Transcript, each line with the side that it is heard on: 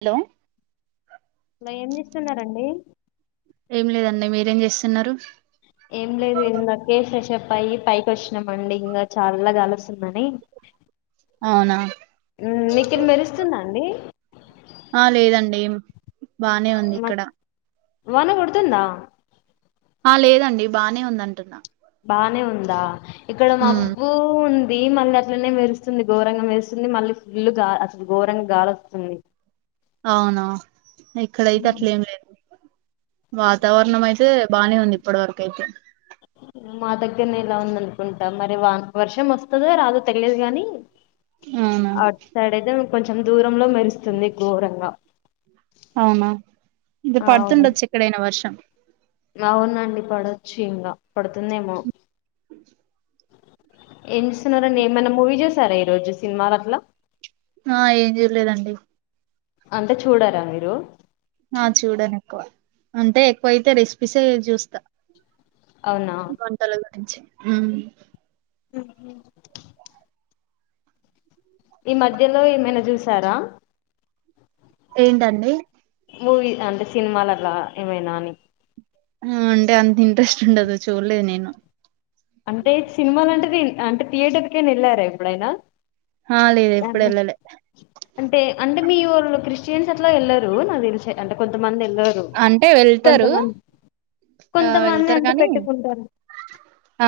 right: Hello
left: మై ఏం చేస్తున్నారండీ.
right: ఏం లేదండి మీరేం చేస్తున్నారు.
left: ఏం లేదు ఇందాకే ఫ్రెష్ప్పయి పైకి వచ్చినం అండి ఇంగా చల్లగాలొస్తుందని.
right: అవునా
left: మీకెన్ మెరుస్తుందా అండీ.
right: ఆ లేదండీ, బానే ఉంది
left: మా-
right: ఇక్కడా.
left: వాన కొడుతుందా.
right: ఆ లేదండి బానే ఉందంటున్నా.
left: బానే ఉందా. ఇక్కడ
right: ఉమ్
left: మబ్బూ ఉం దీ మళ్ళీ అట్లనే మెరుస్తుంది ఘోరంగ మెరుస్తుంది మళ్ళీ ఫుల్లూ గా అసలు ఘోరంగా గాలొస్తుంది.
right: అవునా! ఇక్కడయితే అట్లేం లేదు. వాతావరణం అయితే బానే ఉంది ఇప్పటి వరకు అయితే.
left: మా దగ్గరనే ఇలా ఉందనుకుంటా. మరి వాన్ వర్షం వస్తదో రాదో తెలియదు గానీ.
right: అవునా
left: అట్ సైడ్ అయితే కొంచెం దూరంలో మెరుస్తుంది ఘోరంగా.
right: అవునా! ఇది
left: అవునండి
right: పడుతుండొచ్చు ఎక్కడైనా వర్షం.
left: అవునండి పడొచ్చు ఇంగా, పడుతుందేమో. ఏం చేస్తున్నారండి, ఏమైనా మూవీ చూసారా ఈ రోజు సినిమాలు అట్లా.
right: ఆ ఏం చూడలేదండి.
left: అంటే చూడరా మీరు.
right: ఆ చూడను ఎక్కువ, అంటే ఎక్కువయితే రెసిపీసే చూస్తా.
left: అవునా!
right: ఊ
left: ఊహు ఈ మధ్యలో ఏమైనా చూసారా.
right: ఏంటండీ
left: మూవీ అంటే సినిమాలు అట్లా ఏమైనా అని.
right: ఆ అంటే అంత ఇంట్రెస్ట్ ఉండదు చూడ్లేదు నేను.
left: అంటే సినిమాలంటనే, అంటే థియేటర్ కైనా ఎళ్లారా ఎప్పుడైనా.
right: హా లేదు ఎప్పుడు
left: దాన్ని-
right: ఎళ్ళలే.
left: అంటే అంటే మీ ఓళ్ళు క్రిస్టియన్స్ అట్లా ఎళ్లరూ. నాక్ తెలుసే అంటే కొంతమంది పిలవరూ
right: అంటే వెళ్తారు
left: కొంతమంద్
right: ఆ
left: కొంతమంది
right: వెళ్తారు
left: అంటే
right: కానీ
left: పెట్టుకుంటారు.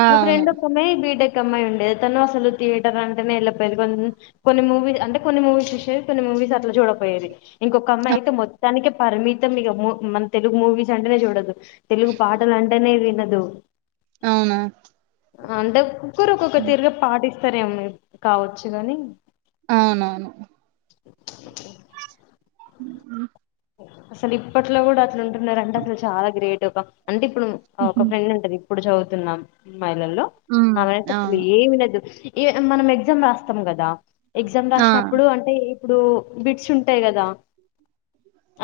right: ఆ
left: ప్చ్ మా
right: అవును
left: ఫ్రెండ్ ఒక్కమే బీటెక్ అమ్మాయి ఉండేది, తను అసలు థియేటర్ అంటేనే వెళ్ళిక్పోయేది. కొన్ కొన్ని మూవీ అంటే కొన్ని మూవీస్ చూశేది కొన్ని మూవీస్ అట్లా చూడకపోయేది. ఇంకొక్క అమ్మాయి
right: అ
left: అయితే మొత్తానికే పరిమితం ఇగ మూ మన తెలుగు మూవీస్ అంటేనే చూడదు. తెలుగు పాటలంటేనే వినదూ.
right: అవునా
left: అంటే ఒక్కొక్కరు
right: హ్మ్.
left: తీరుగా పాటిస్తారు ఏమో కావచ్చు గాని
right: అవునవును ఉ హు
left: అసలు ఇప్పట్లో కూడా అట్లు ఉంటున్నారంటే అసలు చాలా గ్రేట్ ఒక అంటే ఇప్పుడు ఒక
right: హుహు.
left: ఫ్రెండ్ ఉంటది ఇప్పుడు చదువుతున్నాం అమ్మాయిలలో
right: హ్మ్
left: ఆమె అసలు
right: అవును
left: ఏమీ లేదు మనం ఎగ్జామ్ రాస్తాం కదా ఎగ్జామ్
right: ఆ
left: రాసినప్పుడు అంటే ఇప్పుడు బిట్స్ ఉంటాయి కదా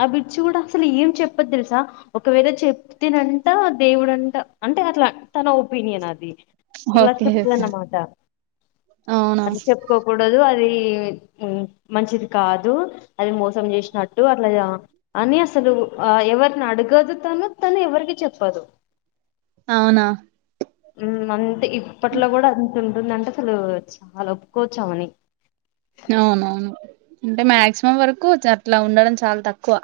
left: ఆ బిట్స్ కూడా అసలు ఏం చెప్పర్ తెలుసా ఒకవేళ చెప్తే నంట దేవుడంటా అంటే అట్లా తన ఒపీనియన్ అది ఇలా
right: ఓకే
left: చెప్తుందన్నమాట
right: అవునా
left: అట్లా చెప్పుకోకూడదు అది ఆది మంచిది కాదు అది మోసం చేసినట్టు అలా అని అసలు ఆ ఎవరిని అడగదు తను తను ఎవరికి చెప్పదు
right: అవునా
left: ఉ అంతే ఇప్పట్లో కూడా అంత ఉంటుంది అంటే అసలు చాలా ఒప్పుకోవచ్చు ఆమెని
right: అవునవును అంటే మాక్సిమం వరకు అట్లా ఉండడం చాలా తక్కువ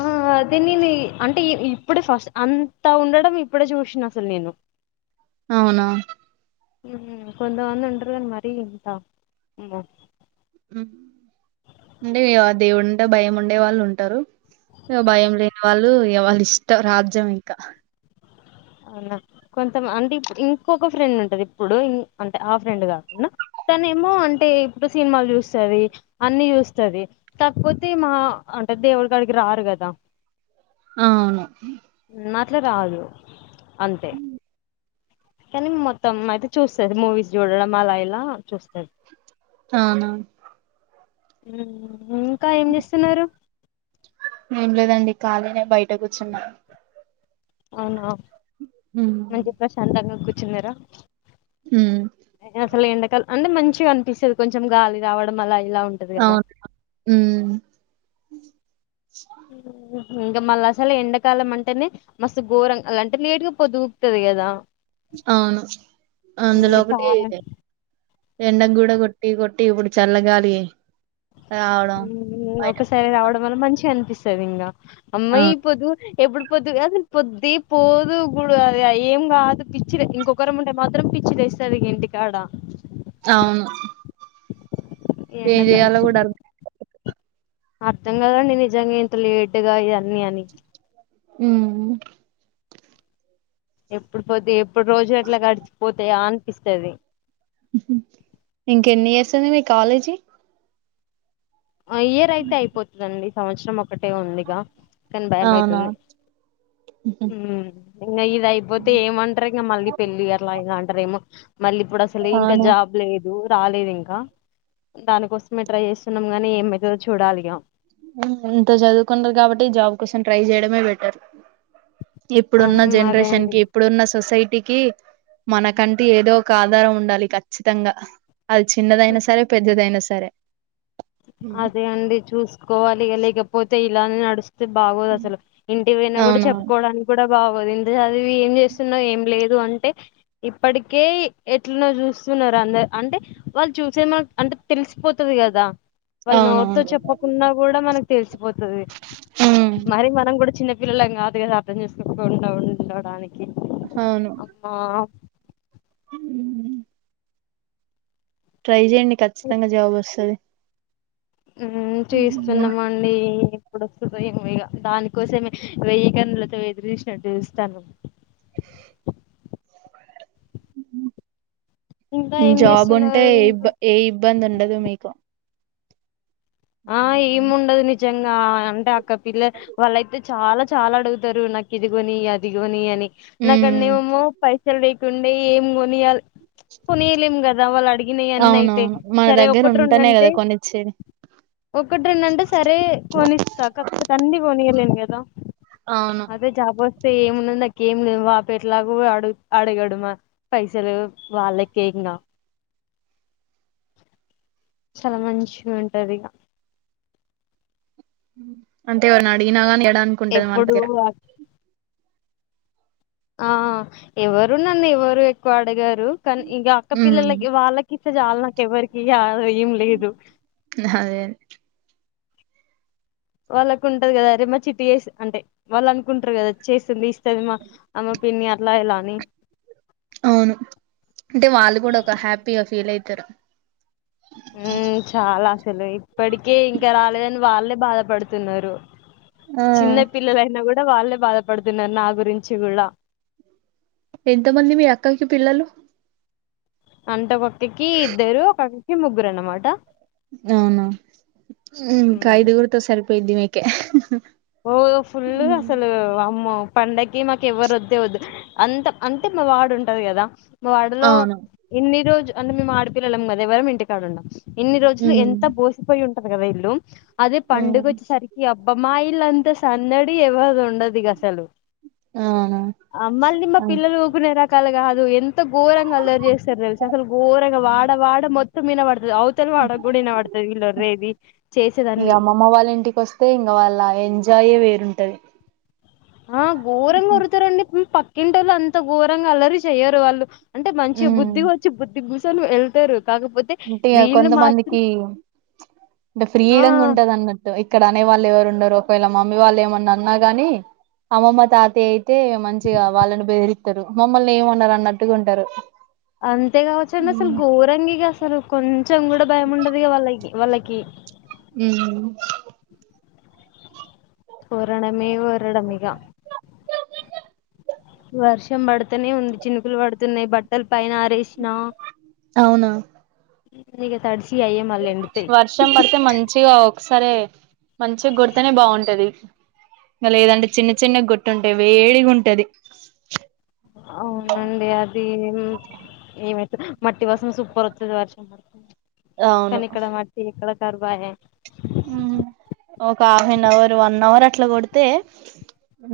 left: ఆ అదే నేను అంటే ఇప్పుడే ఫస్ట్ అంతా ఉండడం ఇప్పుడే చూసిన అసలు నేను
right: అవునా
left: కొంతమంది ఉంటారు కానీ మరీ ఇట్లా అమ్మో
right: అంటే ఆ దేవుడు అంటే భయం ఉండేవాళ్ళు ఉంటారు భయం లేని వాళ్ళు వాళ్ళ ఇష్టం రాజ్యం ఇంకా
left: అవునా కొంత అంటే ఇంకొక ఫ్రెండ్ ఉంటది ఇప్పుడు అంటే ఆ ఫ్రెండ్ కాకుండా తనే ఏమో అంటే ఇప్పుడు సినిమాలు చూస్తది అన్ని చూస్తది కాకపోతే మా అంటే దేవుడు కాడికి రారు కదా
right: అవును
left: ఉమ్, అట్లా రాదు అంతే కానీ మొత్తం అయితే చూస్తది మూవీస్ చూడడం అలా ఇలా చూస్
right: అవునా
left: ఇంకా ఏం చేస్తున్నారు
right: ఏం లేదండి ఖాళీనే బయట కూర్చున్నా
left: అవునా
right: హ్మ్
left: మంచి ప్రశాంతంగా కూర్చున్నారా
right: హ్మ్.
left: అసలు ఎండకాలంఅంటే మంచిగా అనిపిస్తుంది కొంచెం గాలి రావడం అలా ఇలా ఉంటది కదా
right: అవునా
left: ఇంకా మళ్ళా అసలు ఎండాకాలం అంటేనే మస్తు ఘోరం అలాంటే లేటుగా పొదుగుకుతుంది కదా
right: అవును అందులో
left: ఉమ్,
right: ఒకటి
left: చాలా
right: ఎండలు కూడా కొట్టి కొట్టి ఇప్పుడు చల్లగాలి రావడం బయట
left: ఒకసారి రావడం వల్ల మంచిగా అనిపిస్తుంది ఇంకా అమ్మా
right: ఆ
left: ఇపోద్దు ఎప్పుడు పొద్దు అసలు పొద్దుది పోదు గుడు అది ఏం కాదు పిచ్చిది ఇంకొకరు ఉంటే మాత్రం పిచ్చిలేస్తుంది ఇంటికాడ
right: అవును
left: ఈ
right: ఏం
left: ఎండాకాలం
right: చెయాలో కూడా
left: అర్థం కదండి నిజంగా ఇంత లేటుగా ఇవన్నీ అని
right: ఉ
left: ఎప్పుడు పోతే ఎప్పుడు రోజు అట్లా గడిచిపోతాయా అనిపిస్తది
right: ఇంక ఎన్ని ఇయర్స్ ఉంది నీ కాలేజీ
left: ఇయర్ అయితే అయిపోతుందండి సంవత్సరం ఒకటే ఉందిగా కానీ భయం
right: అవునా
left: అయితుంది
right: హుహు.
left: ఉమ్ ఇంగ ఇది అయిపోతే ఏమంట్రింగా, మళ్ళీ పెళ్ళి అట్లా ఇగ అంట్ టారేమో మళ్ళీ ఇప్పుడు అసలే ఇంకా
right: అవునా
left: జాబ్ లేదు. రాలేదు ఇంకా, దానికోసమే ట్రై చేస్తున్నాం గానీ, ఏమయితదో చూడాలిగా.
right: ఉమ్ ఇంత చదువుకున్రు గాబట్టి జాబ్ కోసం ట్రై చేయడమే బెటర్. ఇప్పుడున్న
left: ఉమ్ అదే
right: జనరేషన్
left: అండి
right: కి, ఇప్పుడున్న సొసైటీక్ కి మనకంటి ఏదో ఒక ఆధారం ఉండాలి ఖచ్చితంగా. అది చిన్నదైనా సరే, పెద్దదైనా సరే. హ్మ్.
left: అదే అండి చూసుకోవాలిగా. లేకపోతే ఇలానే నడుస్ బాగోదు అసలు ఇంటిపోయినా గూడా
right: అవునవును
left: చెప్పుకోవడానికి గూడా. బాగోదు. ఇంతా చదివి ఏం చేస్తున్నావ్, ఏం లేదు అంటే. ఇప్పటికే ఎట్లనో చూస్ స్తున్నారు. అందర్ అంటే వాళ్ళు చూసే మనక్ అంటే తెలిసిపోతది గాదా. వాళ్ళు నోట్తో
right: అవునవును
left: చెప్పకున్నా గూడా మనకు తెలిసిపోతది.
right: మ్మ్
left: మరి మనం గూడా చిన్న పిల్లలం గాదు కదా. అర్థం చేసుకోకుండా ఉండడానికి. అమ్ ఆ
right: ఉహ్ హు ట్రై చేయండి ఖచ్చితంగా జాబ్ వస్తది.
left: ఉమ్ చేస్తున్నామండి. ఏప్పుడు వస్తదో ఏమో ఇగ, దానికోసమే వెయ్యి కన్నులతో ఎదురుచూసినట్టు చూస్తాన్నాం.
right: ఉహ్
left: ఇంకా
right: హు
left: ఏం
right: జాబ్ ఉంటే
left: చేస్తున్నారు
right: ఏ ఇబ్
left: ఇంకా
right: ఏ ఇబ్బంది ఉండదు మీకు.
left: ఆ ఎముండద్ ని జంగా అంటే అక్క పిల్ల వాళ్ళయితే చాలా చాలా అడుగుతారు. నాక్ ఇదిగొని అదిగోని అని నాక్కడనేమో పైసల్ లేకుండే, ఏం కొనియాల్ ప్చ్ కొనీయలేం గాదా. వాళ్ళు అడిగ్
right: అవునవును
left: గిన్ననాయితే.
right: మన
left: సరే
right: దగ్గర
left: ఒకట్రొండు
right: ఉంటేనే
left: అంటే
right: కదా కొనిచ్చేది
left: ఒకట్ రెండ్ అంటే సరే కొనిస్తా. కాకపోతే అన్ని గొనియలేన్ గాదా.
right: అవును
left: అదే జాబ్ వ స్తే ఏమున్నాద్ నాకేంలేద్ అప్పడేట్లాగో అడగాడు, మా పైసలు వాళ్ళకే. ఇగ చాలా మంచిగుంటదిగా.
right: అంటే ఎవరైనా అడిగిన గాని, ఇయాడానీకుంటది
left: ఎప్పుడు
right: మన్దగ్గర.
left: ఆ ఎవరునన్నేవరు ఎక్కువ అడగారు కాన్, ఇగా అక్కపిల్లలకి వాళ్ళకి. స్తే చాల్నాకేవరికియాల్లానీ
right: అదే అదే
left: వాళ్ళకుంటది గాదా, అరే మా చిట్టి చేస్ అంటే, వాళ్ళు అనుకుంట్రు గాదా చేస్తుంది. ఇస్తది మాక్ అమ్ పిన్ని, అట్లయిలానీ
right: అవును అంటే. వాళ్ళు గూడా ఒక హ్యాపీగా ఫీల్ అయితారు.
left: ఉమ్ చాలా అసలు ఇప్పడికి, ఇంకా రాలేదని వాళ్ళే బాధపడుతున్నారు. చిన్న పిల్లలైనా గూడా వాళ్ళే బాధపడుతున్నారు. నా గురించి గూడా.
right: ఎంత మంది. మీ అక్కయ్కి పిల్లలు?
left: అంటే ఒకక్కకి ఇద్దరు, ఒకొక్కకి ముగ్గురు అనమాట.
right: అవునా ఉమ్
left: మ్మ్
right: ఖైదుగుర్తో సరిపోయిదిమీకె
left: ఒకరోజ్ ఫుల్ అసలు వామ్మో పండగ్కి మాకు ఎవ్వరు వద్దే వద్దు. అంత అంతే మా వాడుంటది గదా. మా వాడలో
right: అవును
left: ఇన్ని రోజు అంటే మేము ఆడపిల్లలం గదా. ఎవరం ఇంటికాడుండం. ఎన్ని రోజులు ఎంత బోసిపోయి ఉంటాద్గదా ఇల్లు, అదే పండుగోచ్చేసరికి అబ్బ మా ఇల్ ఇలంతా సందడి, ఎవ్వరూండదిగాసలు.
right: అవునా
left: అమ్మల్ని మా పిల్లలు ఊకునే రకాలుగాదు, ఎంత గోరంగా అల్లరి చేస్తారు. తెలుసా అసలు గోరంగా వాడ్ డ మొత్తం వినవాడుత్ అవతల్ వాడగూడినపడ్తది. వీల్లోర్రేది చేసేదాన్ని
right: ఎంజాయ్యే వేరుంటది.
left: ఆ ఘోరంగా కురుతారండి పక్కింటి వాళ్ళు అంత ఘోరంగా అలరి చెయ్యరు వాళ్ళు అంటే మంచి బుద్ధి వచ్చి బుద్ధికి కూర్ొని వెళ్తారు కాకపోతే
right: అంటే
left: వీళ్ళు మాత్రం
right: కొంతమందికి అంటే
left: ఆ
right: ఫ్రీడ ఉంటది అన్నట్టు ఇక్కడ అనే వాళ్ళు ఎవరు ఉండరు ఒకవేళ మమ్మీ వాళ్ళు ఏమన్నా అన్నా గాని అమ్మమ్మ తాత అయితే మంచిగా వాళ్ళని బెదిరి మమ్మల్ని ఏమన్నారు అన్నట్టుగా ఉంటారు
left: అంతే కావచ్చుండి అసలు ఘోరంగిగా అసలు కొంచెం కూడా భయం ఉండదు వాళ్ళకి వాళ్ళకి
right: ఉ
left: ఉరణమే వడమిగా వర్షం పడుతనే ఉంది చినుకులు పడుతున్నాయి బట్టల పైన ఆరేసి
right: అవునా
left: క తాడు [unintelligible]
right: వర్షం పడితే మంచిగా అ సరే మంచిగా కొతనే బాగుంటది లేదంటే చిన్న చిన్న గుట్టు ఉంటాయి వేడిగా ఉంటది
left: అవునండి అది ఏమైతు మ ప్రతివాసం సూపర్ వతుది వర్షం కానీ
right: అవును
left: ఇక్కడ మట్టి ఇక్కడ కర్బాయ
right: ఉ ఒక half an hour one hour అట్లా కొడితే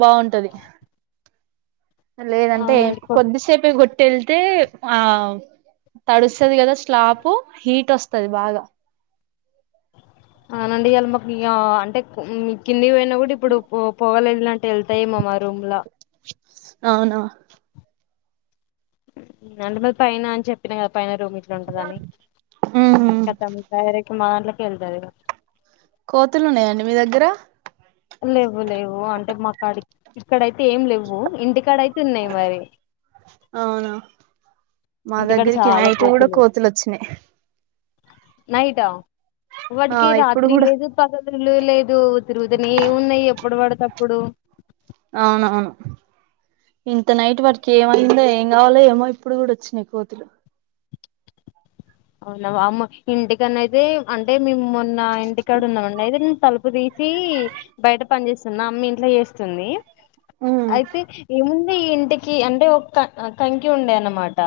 right: బాగుంటది లేదంటే
left: అవునండి కొ
right: కొద్దిసేపే గుట్టెళ్తే ఆ తడుస్తుది కదా స్లాప్ హీట్ వస్తుది బాగా
left: అవునండి ఇవాళ మాకు ఇ అంటే కింది పోయినా కూడా ఇప్పుడు పో పోగలేదు ఇలాంటి వెళ్తాయే మామా రూమ్ లా
right: అవునా
left: అంట మరి పైన అని చెప్పిన కదా పైన కిలోమీటర్లు ఉంటదని త తైరకి మా దాంలోకి వెళ్తారు
right: కోతులు ఉన్నాయండి మీ దగ్గర
left: లేవు లేవు అంటే మా కాడ ఇక్కడయితే ఏం లేవు ఇంటికాడ అయితే చిన్న మరి
right: అవునా మా
left: ఇంటికాడ
right: దగ్గరికి
left: చాలా
right: నైట్ కూడా కోతులు వచ్చినాయి
left: నైటా
right: ఆ
left: వాటికి
right: ఇప్పుడు
left: రాత్రి
right: కూడా
left: లేదు పగలు లేదు తిరుగుదని ఏ ఉన్నాయి ఎప్పుడు పడతప్పుడు
right: అవునవును ఇంత నైట్ వర్క్ ఏమైందో ఏం కావాలో ఏమై ఇప్పుడు కూడా వచ్చినాయి కోతులు
left: అవునా అమ్మ ఇంటికన్నాైతే అంటే మమ్ నా ఇంటికాడ ఉన్నామండి అయితే తలుపు తీసి బయట పని చేే అమ్మ ఇంట్లో చేస్తుంది
right: ఉమ్
left: అయితే ఏముంది ఈ ఇంటికి అంటే ఒ కంకి ఉండే అన్నమాట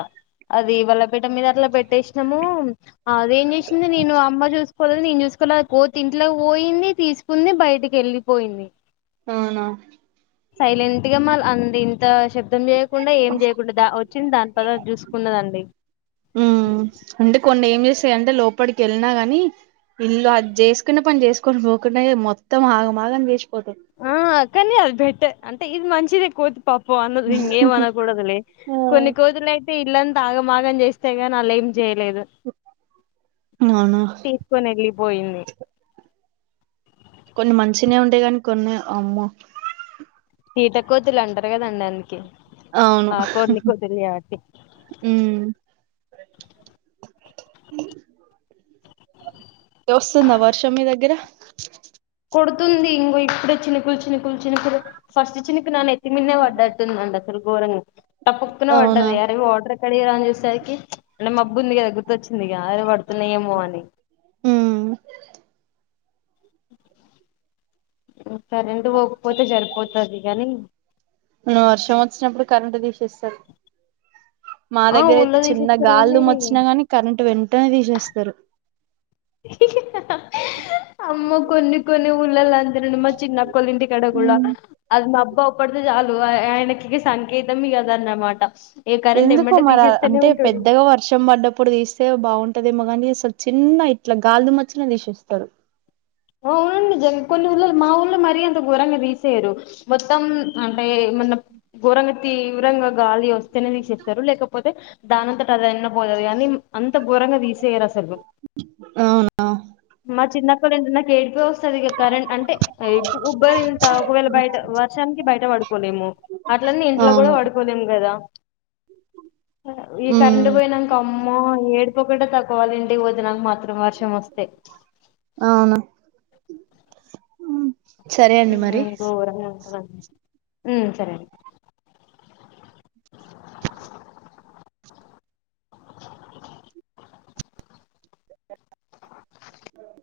left: అది బల్లపేట మీద అట్ల పెట్టేసి మూ అదేం చేసింది నేను అమ్మ చూసుకో నేను చూసుకున్న కోతి ఇంట్లో పోయింది తీసుకుంది బయటికి వెళ్ళిపోయింది
right: అవునా
left: సైలెంట్ గా మ అంది ఇంత శబ్దం చేయకుండా ఏం చేయకుండా ద వచ్చింది దాని పని అది చూసుకున్నదండి
right: ఉమ్ అంటే కొన్ని ఏం చేస్తాయింటే లోపలికి వెళ్ళినా గాని ఇల్లు అది చేసుకునే పని చేసుకొని పోకుండా మొత్తం ఆగమాగం చేసిపోతుంది
left: కాని అది బెట్టర్ అంటే ఇది మంచిదే కోది ప [unintelligible] పో అన్నది ఇంకేం అనకూడదులే కొన్ని కోతులు అయితే ఇల్లంతా ఆగమాగం చేస్తే గానీ ఆళ్లం చేయలేదు
right: అవునా
left: తీసుకొని వెళ్ళిపోయింది
right: కొన్ని మంచినే ఉంటాయి కాని కొన్నే అమ్మో
left: కీట కోతులు అంటారు కదండి అందుకే
right: అవును
left: ఆ కొన్ని కోతులు కాబట్టి
right: హమ్ వస్తుందా వర్షం మీ దగ్గర
left: కొడుతుంది ఇంకో ఇప్పుడు చినుకులు చినుకులు చినుకులు ఫస్ట్ చినుకు నా నెత్తిమినే పడ్డట్టుదండి అసలు గోరని తప్పుకున
right: అవునా
left: వడ్డది అదిగో వాటర్ వ ఎక్కడ రాని చేసరికి అంటే మబ్బు ఉంది కదా గుర్తొచ్చింది ఇగ అదే పడుతుంది ఏమో అని
right: హమ్
left: సరేండి పోకపోతే సరిపోతుంది కానీ
right: ను వర్షం వచ్చినప్పుడు కరెంటు తీసేస్తారు మా
left: ఆ
right: దగ్గర అయితే
left: ఊళ్ళో
right: చిన్న
left: తీసేస్తారు
right: గాలి
left: కానీ
right: దుము వచ్చినా గాని కరెంటు వెంటనే తీసేస్తారు
left: అమ్మ కొన్ని కొన్ని ఊళ్ళల్లో అంతే అండి మా చిన్న వొల్లింటి కాడ కూడా
right: ఉమ్
left: అది మా బాగుపడితే చాలు ఆయనకికి సంకేతం ఇది అన్నమాట
right: ఎందుకు మరి అంటే పెద్దగా వర్షం పడ్డప్పుడు తీస్తే బాగుంటు ఇదేమగానీ అసలు చిన్న ఇట్ల గాల్దు మచ్చిన తీసేస్తారు
left: అ అవునండి జ కొన్ని ఊళ్ళలు మా ఊళ్ళ మరీ అంత ఘోరంగా తీసేయరు మొత్తం అంటే మొన్న ఘోరంగా తీవ్రంగా గాలి వస్తేనే తీసేస్తారు లేకపోతే దానింతట అదన్న పో గానీ అంత ఘోరంగా తీసేయరూ అసలు
right: అవునా
left: మా చిన్నప్పుడు [unintelligible] ఏడుపే వస్తాది ఇక కరెంట్ అంటే ఎ ఉబ్బరి ఇంత ఒకవేళ బయట వర్షానికి బయట పడుకోలేము అట్లన్నీ ఇంట్లో కూడా
right: అవును
left: పడుకోలేం కదా ఈ కరెంటు
right: ఉమ్
left: పోయినాక అమ్మో ఏడుపు ఒక్కటే తక్కువ వాళ్ల ఇంటికి పోతే నాకూ మాత్రం వర్షం వస్తే
right: ఉ
left: హమ్ ఘోరంగా ఉంటాది అది హమ్ సరే [unintelligible] [unintelligible]